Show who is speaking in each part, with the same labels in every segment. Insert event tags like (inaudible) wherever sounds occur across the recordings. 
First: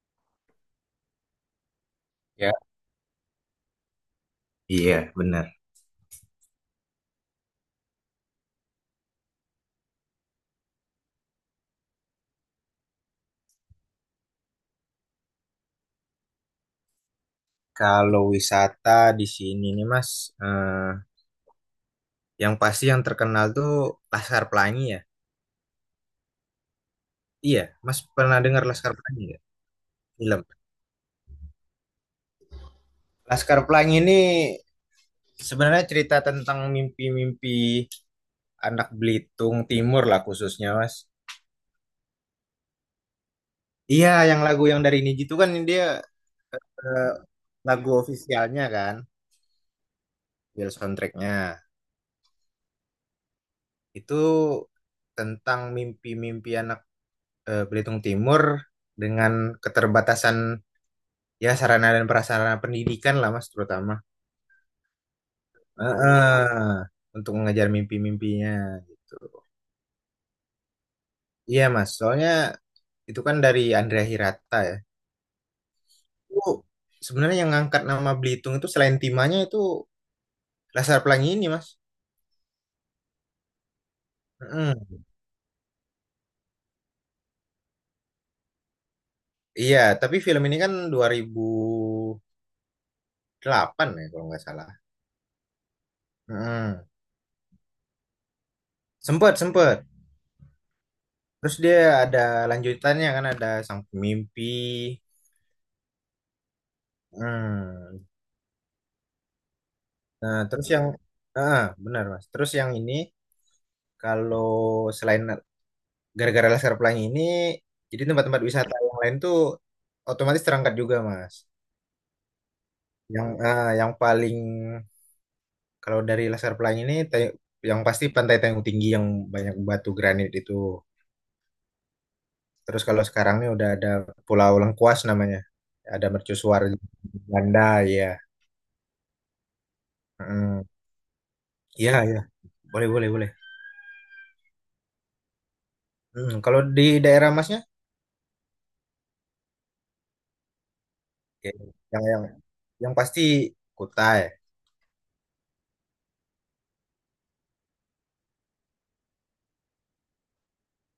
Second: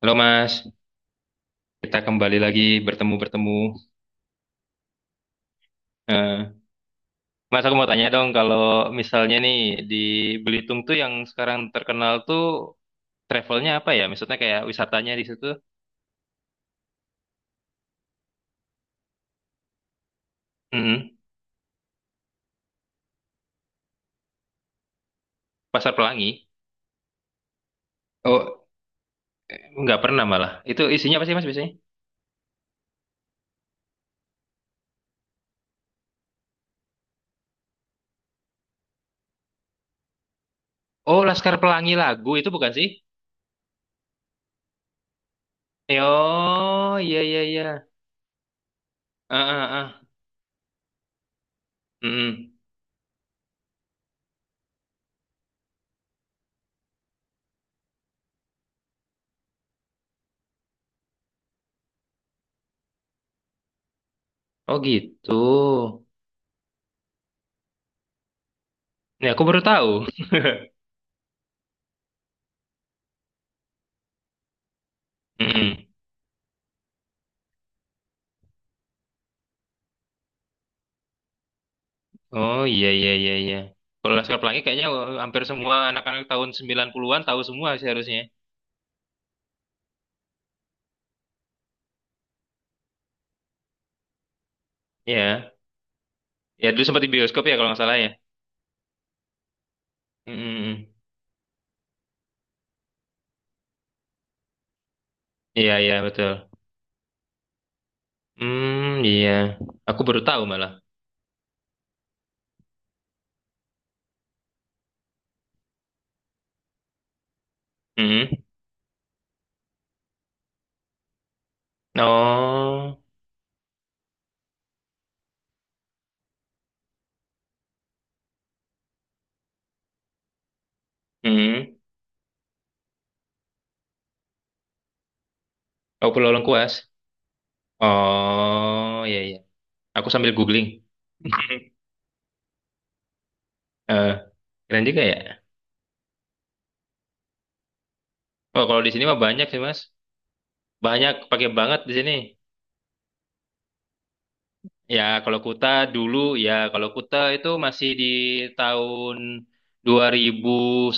Speaker 1: Halo Mas, kita kembali
Speaker 2: Ya,
Speaker 1: lagi bertemu-bertemu.
Speaker 2: iya, benar.
Speaker 1: Eh, Mas, aku mau tanya dong, kalau misalnya nih di Belitung tuh yang sekarang terkenal tuh travelnya apa ya? Maksudnya kayak wisatanya di situ?
Speaker 2: Kalau wisata di sini nih, Mas, eh,
Speaker 1: Mm-mm.
Speaker 2: yang pasti yang terkenal tuh Laskar Pelangi ya.
Speaker 1: Pasar Pelangi?
Speaker 2: Iya, Mas pernah dengar
Speaker 1: Oh,
Speaker 2: Laskar Pelangi nggak?
Speaker 1: nggak pernah
Speaker 2: Film.
Speaker 1: malah. Itu isinya apa sih Mas biasanya?
Speaker 2: Laskar Pelangi ini sebenarnya cerita tentang mimpi-mimpi anak Belitung Timur lah khususnya, Mas.
Speaker 1: Oh, Laskar Pelangi lagu itu bukan sih?
Speaker 2: Iya, yang lagu yang dari Niji itu kan dia
Speaker 1: Oh,
Speaker 2: eh,
Speaker 1: iya iya iya.
Speaker 2: lagu ofisialnya kan,
Speaker 1: Ah ah ah.
Speaker 2: Bill soundtracknya.
Speaker 1: Mm-mm.
Speaker 2: Itu tentang mimpi-mimpi anak Belitung Timur dengan keterbatasan ya sarana dan prasarana pendidikan lah Mas terutama.
Speaker 1: Oh gitu.
Speaker 2: Eh, eh, untuk mengejar mimpi-mimpinya gitu.
Speaker 1: Ya aku baru tahu.
Speaker 2: Iya Mas, soalnya itu kan dari Andrea Hirata ya.
Speaker 1: (laughs) Mm-mm.
Speaker 2: Itu sebenarnya yang ngangkat nama Belitung itu selain Timanya itu Laskar Pelangi ini Mas.
Speaker 1: Oh iya iya iya iya. Kalau Laskar Pelangi kayaknya
Speaker 2: Mm-mm.
Speaker 1: hampir semua anak-anak tahun 90-an tahu semua sih harusnya.
Speaker 2: Iya, tapi film ini kan 2008 ya kalau nggak salah.
Speaker 1: Iya. Ya dulu
Speaker 2: Mm.
Speaker 1: sempat di bioskop ya kalau nggak salah ya.
Speaker 2: Sempet, sempet.
Speaker 1: Mm, mm, mm.
Speaker 2: Terus dia ada lanjutannya kan ada Sang Pemimpi.
Speaker 1: Iya iya betul.
Speaker 2: Hmm.
Speaker 1: Hmm iya. Aku baru
Speaker 2: Nah,
Speaker 1: tahu
Speaker 2: terus
Speaker 1: malah.
Speaker 2: yang benar Mas. Terus yang ini kalau selain gara-gara laser pelangi ini jadi tempat-tempat
Speaker 1: Mm.
Speaker 2: wisata yang lain tuh otomatis terangkat juga Mas.
Speaker 1: Oh.
Speaker 2: Yang yang paling kalau dari laser pelangi ini yang pasti Pantai Tanjung Tinggi yang banyak batu granit itu.
Speaker 1: Mm.
Speaker 2: Terus kalau sekarang ini udah ada Pulau Lengkuas namanya. Ada
Speaker 1: Oh Pulau
Speaker 2: mercusuar
Speaker 1: Lengkuas.
Speaker 2: Belanda ya.
Speaker 1: Oh iya iya. Aku sambil
Speaker 2: Hmm.
Speaker 1: googling. (laughs)
Speaker 2: Iya, iya. Boleh, boleh, boleh.
Speaker 1: Eh, keren juga ya.
Speaker 2: Hmm. Kalau di daerah Masnya,
Speaker 1: Oh kalau di sini mah banyak sih Mas. Banyak pakai
Speaker 2: oke.
Speaker 1: banget di
Speaker 2: Yang
Speaker 1: sini.
Speaker 2: yang yang pasti Kutai.
Speaker 1: Ya, kalau Kuta dulu ya, kalau Kuta itu masih di tahun dua ribu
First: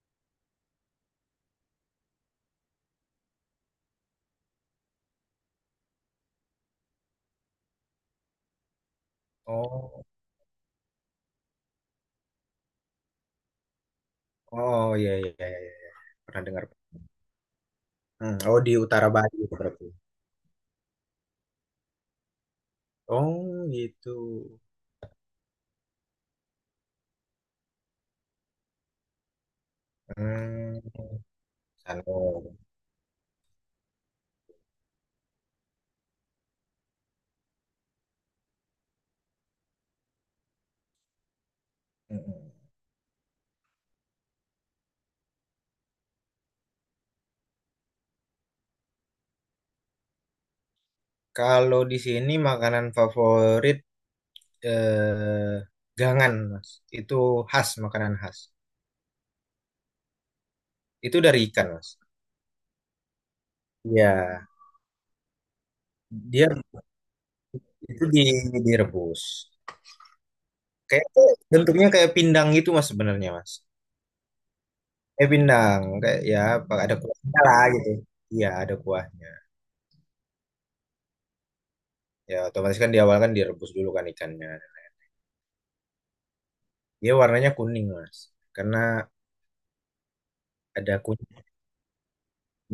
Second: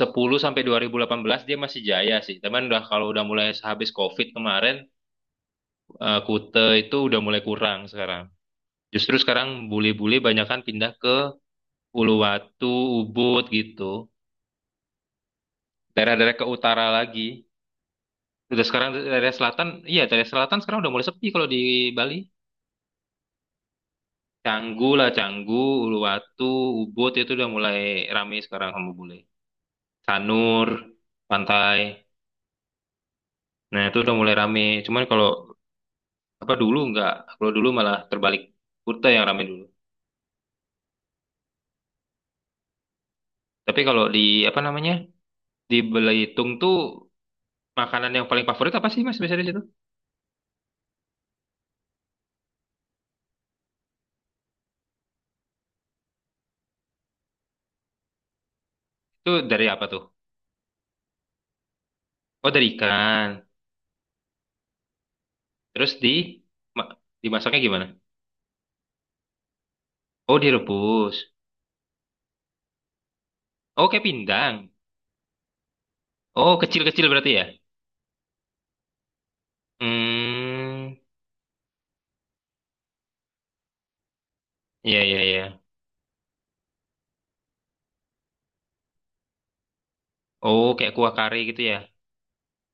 Speaker 1: sepuluh sampai 2018 dia masih jaya sih. Cuman udah kalau udah mulai habis COVID kemarin, Kuta itu udah mulai kurang sekarang. Justru sekarang
Speaker 2: Oh,
Speaker 1: bule-bule banyak kan pindah ke Uluwatu, Ubud gitu.
Speaker 2: oh iya iya iya iya.
Speaker 1: Daerah-daerah
Speaker 2: Pernah
Speaker 1: ke
Speaker 2: dengar.
Speaker 1: utara lagi.
Speaker 2: Hmm, oh
Speaker 1: Udah
Speaker 2: di
Speaker 1: sekarang
Speaker 2: utara
Speaker 1: daerah
Speaker 2: Bali itu
Speaker 1: selatan,
Speaker 2: berarti.
Speaker 1: iya daerah selatan sekarang udah mulai sepi kalau di Bali.
Speaker 2: Oh gitu.
Speaker 1: Canggu lah, Canggu, Uluwatu, Ubud itu udah mulai rame sekarang sama bule. Sanur,
Speaker 2: Hmm,
Speaker 1: pantai.
Speaker 2: Sano.
Speaker 1: Nah, itu udah mulai rame. Cuman kalau apa dulu nggak, kalau dulu malah terbalik Kuta yang rame dulu.
Speaker 2: Mm-mm.
Speaker 1: Tapi kalau di apa namanya? Di Belitung tuh makanan yang paling favorit apa sih Mas biasanya di situ?
Speaker 2: Kalau di sini makanan favorit eh, gangan, Mas. Itu khas, makanan khas.
Speaker 1: Itu dari apa tuh?
Speaker 2: Itu dari ikan, Mas.
Speaker 1: Oh, dari ikan.
Speaker 2: Iya,
Speaker 1: Terus di
Speaker 2: dia
Speaker 1: ma- dimasaknya gimana?
Speaker 2: itu di direbus.
Speaker 1: Oh,
Speaker 2: Kayak
Speaker 1: direbus.
Speaker 2: bentuknya kayak pindang gitu, Mas sebenarnya, Mas.
Speaker 1: Oh, kayak pindang.
Speaker 2: Eh, Pinang kayak ya,
Speaker 1: Oh,
Speaker 2: ada
Speaker 1: kecil-kecil berarti
Speaker 2: kuahnya
Speaker 1: ya?
Speaker 2: lah gitu, iya ada kuahnya,
Speaker 1: Hmm.
Speaker 2: ya otomatis kan di awal kan direbus dulu kan ikannya,
Speaker 1: Ya ya ya.
Speaker 2: dia warnanya kuning mas karena
Speaker 1: Oh, kayak
Speaker 2: ada
Speaker 1: kuah kari
Speaker 2: kunyit.
Speaker 1: gitu ya.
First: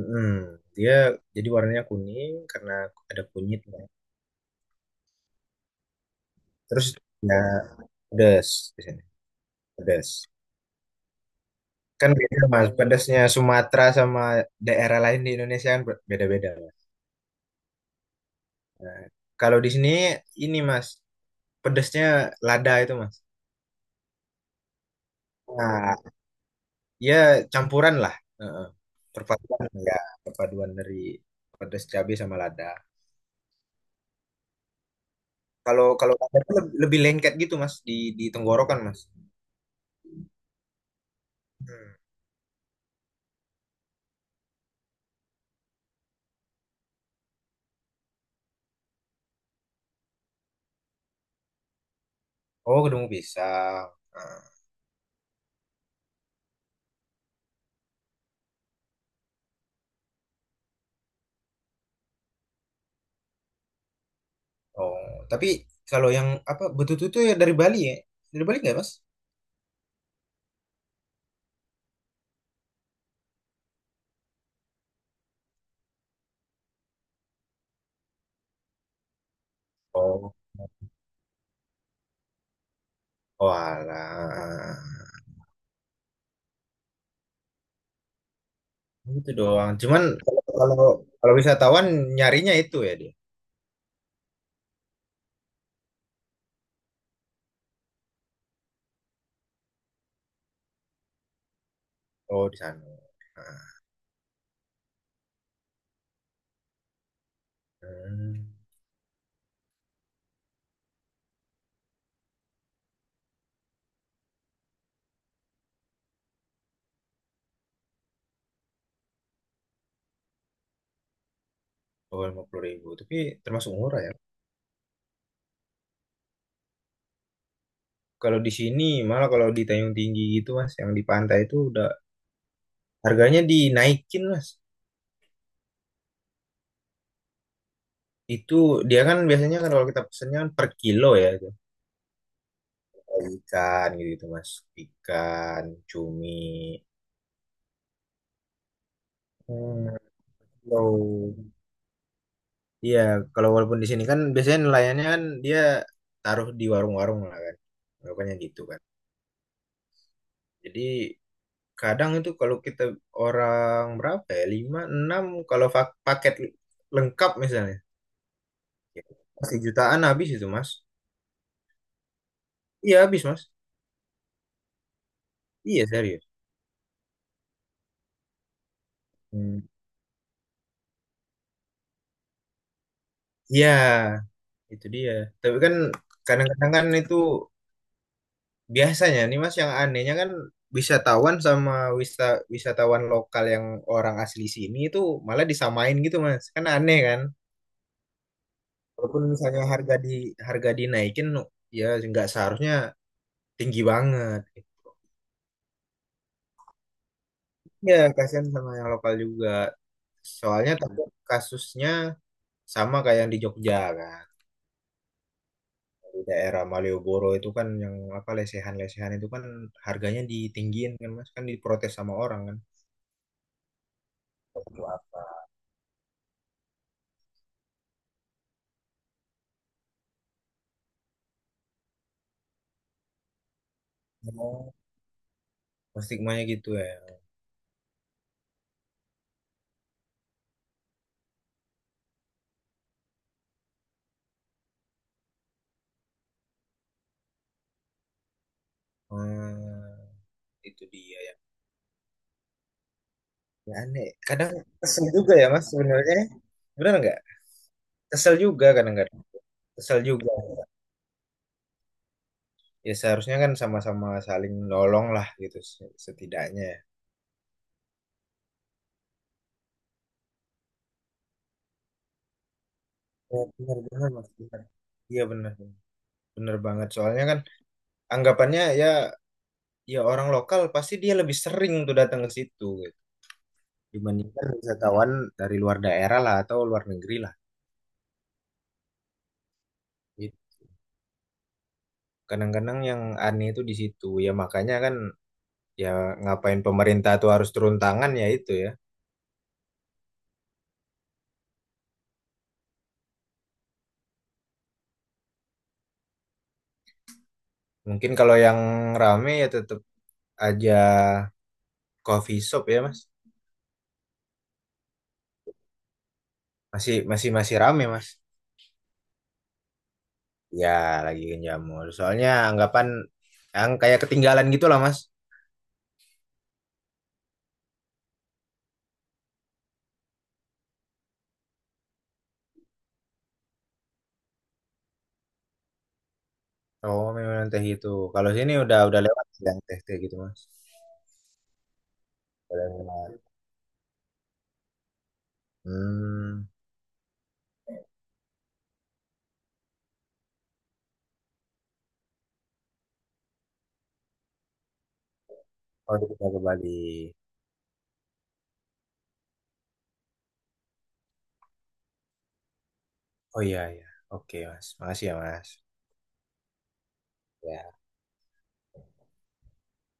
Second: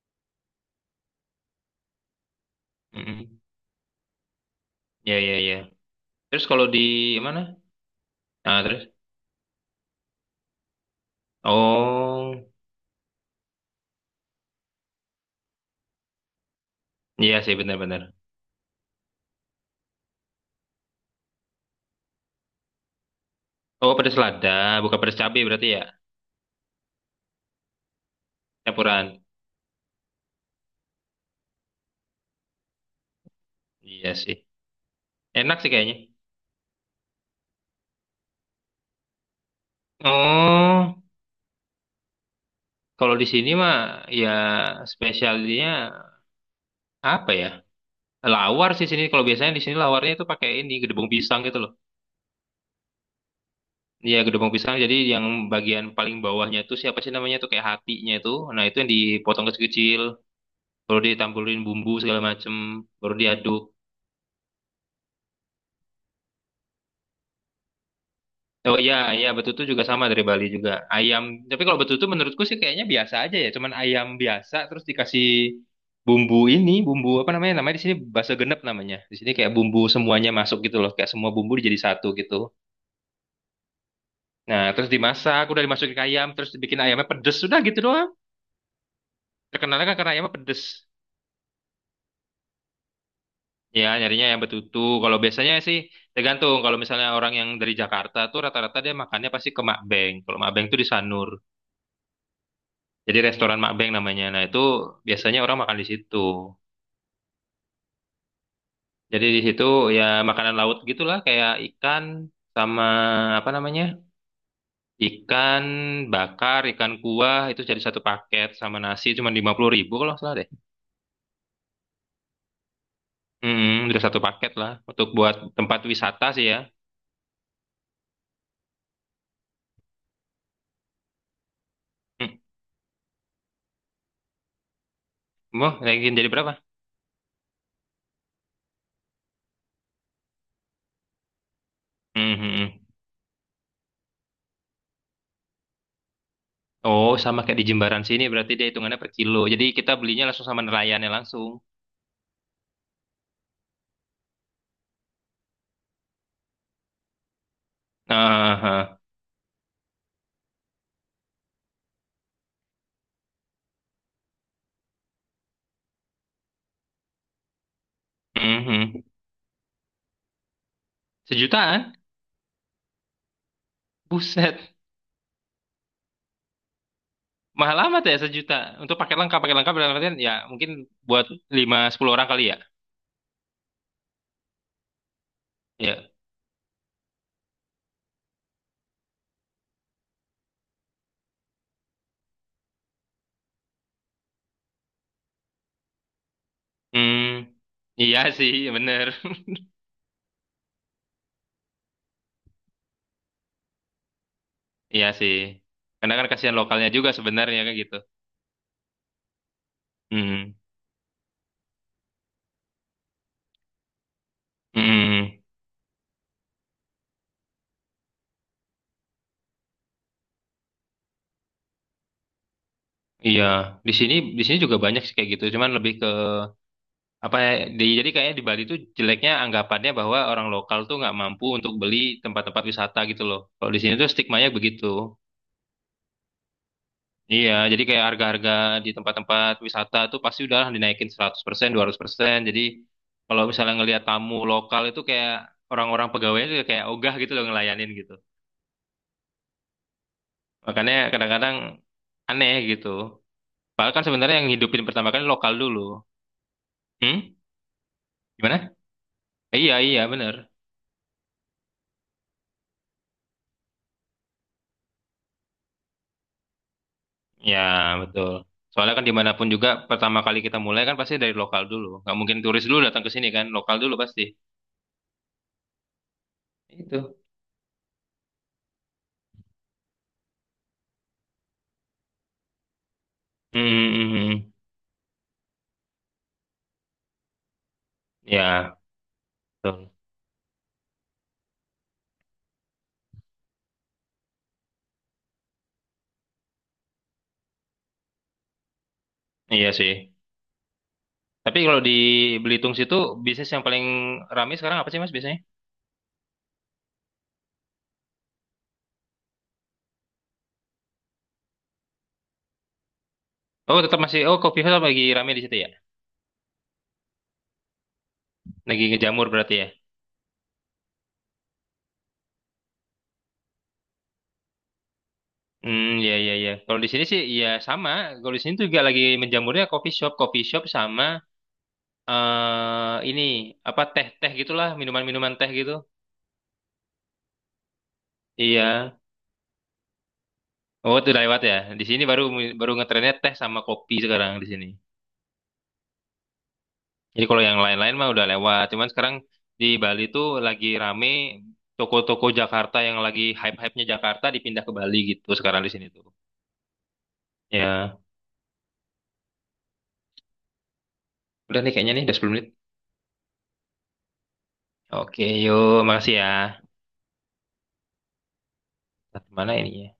Speaker 2: Mm, dia jadi warnanya kuning karena ada
Speaker 1: Mm-mm.
Speaker 2: kunyitnya.
Speaker 1: Ya ya. Iya. Terus kalau di
Speaker 2: Terus ya
Speaker 1: mana?
Speaker 2: pedas,
Speaker 1: Nah,
Speaker 2: di
Speaker 1: terus?
Speaker 2: sini pedas, kan beda
Speaker 1: Oh,
Speaker 2: mas pedasnya Sumatera sama daerah lain di Indonesia kan beda-beda mas.
Speaker 1: iya sih benar-benar.
Speaker 2: Nah, kalau di sini ini mas pedasnya lada itu mas.
Speaker 1: Oh, pedas lada, bukan pedas cabai berarti ya,
Speaker 2: Nah ya, campuran lah. Heeh.
Speaker 1: campuran.
Speaker 2: Perpaduan ya, perpaduan dari pedas cabai sama lada.
Speaker 1: Iya sih. Enak sih
Speaker 2: Kalau
Speaker 1: kayaknya.
Speaker 2: kalau lada tuh lebih, lebih lengket gitu mas di tenggorokan mas.
Speaker 1: Oh,
Speaker 2: Hmm.
Speaker 1: kalau di sini mah ya spesialnya apa ya? Lawar sih sini. Kalau biasanya di sini lawarnya itu pakai ini gedebong pisang gitu loh.
Speaker 2: Oh kedemu pisang.
Speaker 1: Iya,
Speaker 2: Ah.
Speaker 1: gedebong pisang. Jadi yang bagian paling bawahnya itu siapa sih namanya tuh kayak hatinya itu. Nah, itu yang dipotong kecil-kecil, baru ditambulin bumbu segala macem, baru diaduk.
Speaker 2: Oh tapi kalau yang apa betutu tuh ya dari Bali ya, dari Bali nggak
Speaker 1: Oh
Speaker 2: mas?
Speaker 1: iya, iya betutu juga sama dari Bali juga. Ayam, tapi kalau betutu menurutku sih kayaknya biasa aja ya, cuman ayam biasa terus dikasih bumbu ini, bumbu apa namanya? Namanya di sini bahasa genep namanya. Di sini kayak bumbu semuanya
Speaker 2: Oh,
Speaker 1: masuk gitu loh, kayak semua bumbu jadi satu gitu. Nah,
Speaker 2: walah,
Speaker 1: terus dimasak, udah dimasukin ke ayam, terus dibikin ayamnya pedes, sudah gitu doang.
Speaker 2: gitu doang.
Speaker 1: Terkenalnya kan
Speaker 2: Cuman
Speaker 1: karena ayamnya
Speaker 2: kalau
Speaker 1: pedes.
Speaker 2: kalau kalau wisatawan nyarinya itu ya dia.
Speaker 1: Ya, nyarinya yang betutu. Kalau biasanya sih tergantung. Kalau misalnya orang yang dari Jakarta tuh rata-rata dia makannya pasti ke Makbeng. Kalau Makbeng tuh di Sanur.
Speaker 2: Oh di sana.
Speaker 1: Jadi restoran
Speaker 2: Ah.
Speaker 1: Makbeng namanya. Nah, itu biasanya orang makan di situ.
Speaker 2: Hmm.
Speaker 1: Jadi di situ ya makanan laut gitulah kayak ikan sama apa namanya? Ikan bakar, ikan kuah itu jadi satu paket sama nasi cuma 50.000 kalau nggak salah deh.
Speaker 2: Oh 50.000, tapi termasuk
Speaker 1: Hmm,
Speaker 2: murah
Speaker 1: udah
Speaker 2: ya.
Speaker 1: satu paket lah untuk buat tempat wisata sih ya.
Speaker 2: Kalau di sini malah kalau di Tanjung Tinggi gitu mas, yang di pantai itu udah
Speaker 1: Hmm,
Speaker 2: harganya dinaikin mas.
Speaker 1: mau naikin jadi berapa?
Speaker 2: Itu dia kan biasanya kan kalau kita pesennya kan per kilo ya itu.
Speaker 1: Hmm, hmm, hmm.
Speaker 2: Ikan gitu, gitu mas, ikan, cumi.
Speaker 1: Oh, sama kayak di Jimbaran sini berarti dia hitungannya per kilo. Jadi
Speaker 2: Hmm,
Speaker 1: kita belinya langsung sama nelayannya
Speaker 2: low.
Speaker 1: langsung.
Speaker 2: Iya, kalau walaupun di sini kan biasanya nelayannya kan dia taruh di warung-warung lah kan. Makanya
Speaker 1: Ah,
Speaker 2: gitu
Speaker 1: ah,
Speaker 2: kan.
Speaker 1: ah.
Speaker 2: Jadi kadang itu kalau kita orang berapa ya? 5, 6 kalau paket lengkap misalnya.
Speaker 1: Hmm, hmm.
Speaker 2: Pasti jutaan habis itu, Mas.
Speaker 1: Sejutaan?
Speaker 2: Iya, habis, Mas.
Speaker 1: Buset.
Speaker 2: Iya, serius.
Speaker 1: Mahal amat ya sejuta. Untuk paket
Speaker 2: Hmm.
Speaker 1: lengkap dalam artian ya mungkin buat 5 10 orang kali ya.
Speaker 2: Iya, itu dia. Tapi kan
Speaker 1: Ya.
Speaker 2: kadang-kadang kan itu biasanya nih, Mas, yang anehnya kan wisatawan sama wisa wisatawan lokal yang orang asli sini itu malah disamain gitu, Mas. Kan aneh
Speaker 1: Hmm,
Speaker 2: kan?
Speaker 1: iya sih, bener.
Speaker 2: Walaupun
Speaker 1: (laughs)
Speaker 2: misalnya harga di, harga dinaikin ya nggak seharusnya tinggi banget gitu.
Speaker 1: Iya sih. Karena kan kasihan lokalnya juga sebenarnya kayak
Speaker 2: Ya,
Speaker 1: gitu.
Speaker 2: kasihan sama yang lokal juga.
Speaker 1: Hmm.
Speaker 2: Soalnya tapi kasusnya sama kayak yang di Jogja kan.
Speaker 1: Hmm.
Speaker 2: Di daerah Malioboro itu kan yang apa lesehan-lesehan itu kan harganya ditinggiin kan Mas kan diprotes sama orang kan.
Speaker 1: Iya, di sini juga banyak sih kayak gitu. Cuman lebih ke apa ya? Jadi kayaknya di Bali tuh jeleknya anggapannya bahwa orang lokal tuh nggak mampu untuk beli tempat-tempat wisata gitu loh. Kalau di sini tuh stigmanya
Speaker 2: Oh,
Speaker 1: begitu.
Speaker 2: stigmanya gitu ya.
Speaker 1: Iya, jadi kayak harga-harga di tempat-tempat wisata tuh pasti udah dinaikin 100%, 200%. Jadi kalau misalnya ngelihat tamu lokal itu kayak orang-orang pegawainya tuh kayak ogah gitu loh ngelayanin gitu.
Speaker 2: Hmm, itu
Speaker 1: Makanya
Speaker 2: dia ya.
Speaker 1: kadang-kadang aneh gitu.
Speaker 2: Ya
Speaker 1: Padahal kan
Speaker 2: aneh.
Speaker 1: sebenarnya yang
Speaker 2: Kadang
Speaker 1: hidupin
Speaker 2: kesel
Speaker 1: pertama kali
Speaker 2: juga ya
Speaker 1: lokal
Speaker 2: Mas
Speaker 1: dulu.
Speaker 2: sebenarnya. Benar nggak?
Speaker 1: Hmm?
Speaker 2: Kesel
Speaker 1: Gimana?
Speaker 2: juga kadang-kadang.
Speaker 1: Iya,
Speaker 2: Kesel
Speaker 1: iya,
Speaker 2: juga.
Speaker 1: bener.
Speaker 2: Ya seharusnya kan sama-sama saling nolong lah gitu setidaknya ya.
Speaker 1: Ya, betul. Soalnya kan dimanapun juga pertama kali kita mulai kan pasti dari lokal dulu. Nggak mungkin turis dulu datang ke sini
Speaker 2: Ya,
Speaker 1: kan, lokal dulu
Speaker 2: benar-benar
Speaker 1: pasti.
Speaker 2: Mas. Benar. Iya benar. Benar banget.
Speaker 1: Itu.
Speaker 2: Soalnya kan anggapannya ya, ya orang lokal pasti dia lebih sering tuh datang ke situ gitu.
Speaker 1: Hmm, hmm,
Speaker 2: Dibandingkan
Speaker 1: hmm.
Speaker 2: wisatawan dari luar daerah lah atau luar negeri lah
Speaker 1: Ya, betul.
Speaker 2: gitu. Kadang-kadang yang aneh itu di situ ya makanya kan, ya ngapain pemerintah tuh harus turun tangan ya itu ya.
Speaker 1: Iya sih. Tapi kalau di Belitung situ bisnis yang paling ramai sekarang apa sih Mas biasanya?
Speaker 2: Mungkin kalau yang rame ya tetap aja coffee shop ya mas.
Speaker 1: Oh, tetap masih Coffee House lagi ramai di situ ya.
Speaker 2: Masih masih masih rame mas.
Speaker 1: Lagi ngejamur berarti ya.
Speaker 2: Ya lagi jamur soalnya anggapan yang kayak ketinggalan gitu lah mas.
Speaker 1: Hmm, ya ya ya. Kalau di sini sih ya sama. Kalau di sini juga lagi menjamurnya coffee shop sama ini apa teh-teh gitulah, minuman-minuman teh gitu.
Speaker 2: Oh memang teh itu kalau sini
Speaker 1: Iya.
Speaker 2: udah lewat yang teh teh gitu mas.
Speaker 1: Oh, itu udah lewat ya. Di sini baru
Speaker 2: Udah
Speaker 1: baru ngetrennya
Speaker 2: lewat.
Speaker 1: teh sama kopi sekarang di sini.
Speaker 2: Hmm.
Speaker 1: Jadi kalau yang lain-lain mah udah lewat. Cuman sekarang di Bali tuh lagi rame toko-toko Jakarta yang lagi hype-hypenya Jakarta dipindah ke Bali gitu sekarang di sini
Speaker 2: Oh
Speaker 1: tuh.
Speaker 2: udah pindah ke Bali.
Speaker 1: Ya, udah nih kayaknya nih udah 10 menit.
Speaker 2: Oh iya, iya. Oke, Mas. Makasih ya,
Speaker 1: Oke,
Speaker 2: Mas.
Speaker 1: yuk. Makasih ya.
Speaker 2: Ya.
Speaker 1: Mana ini ya?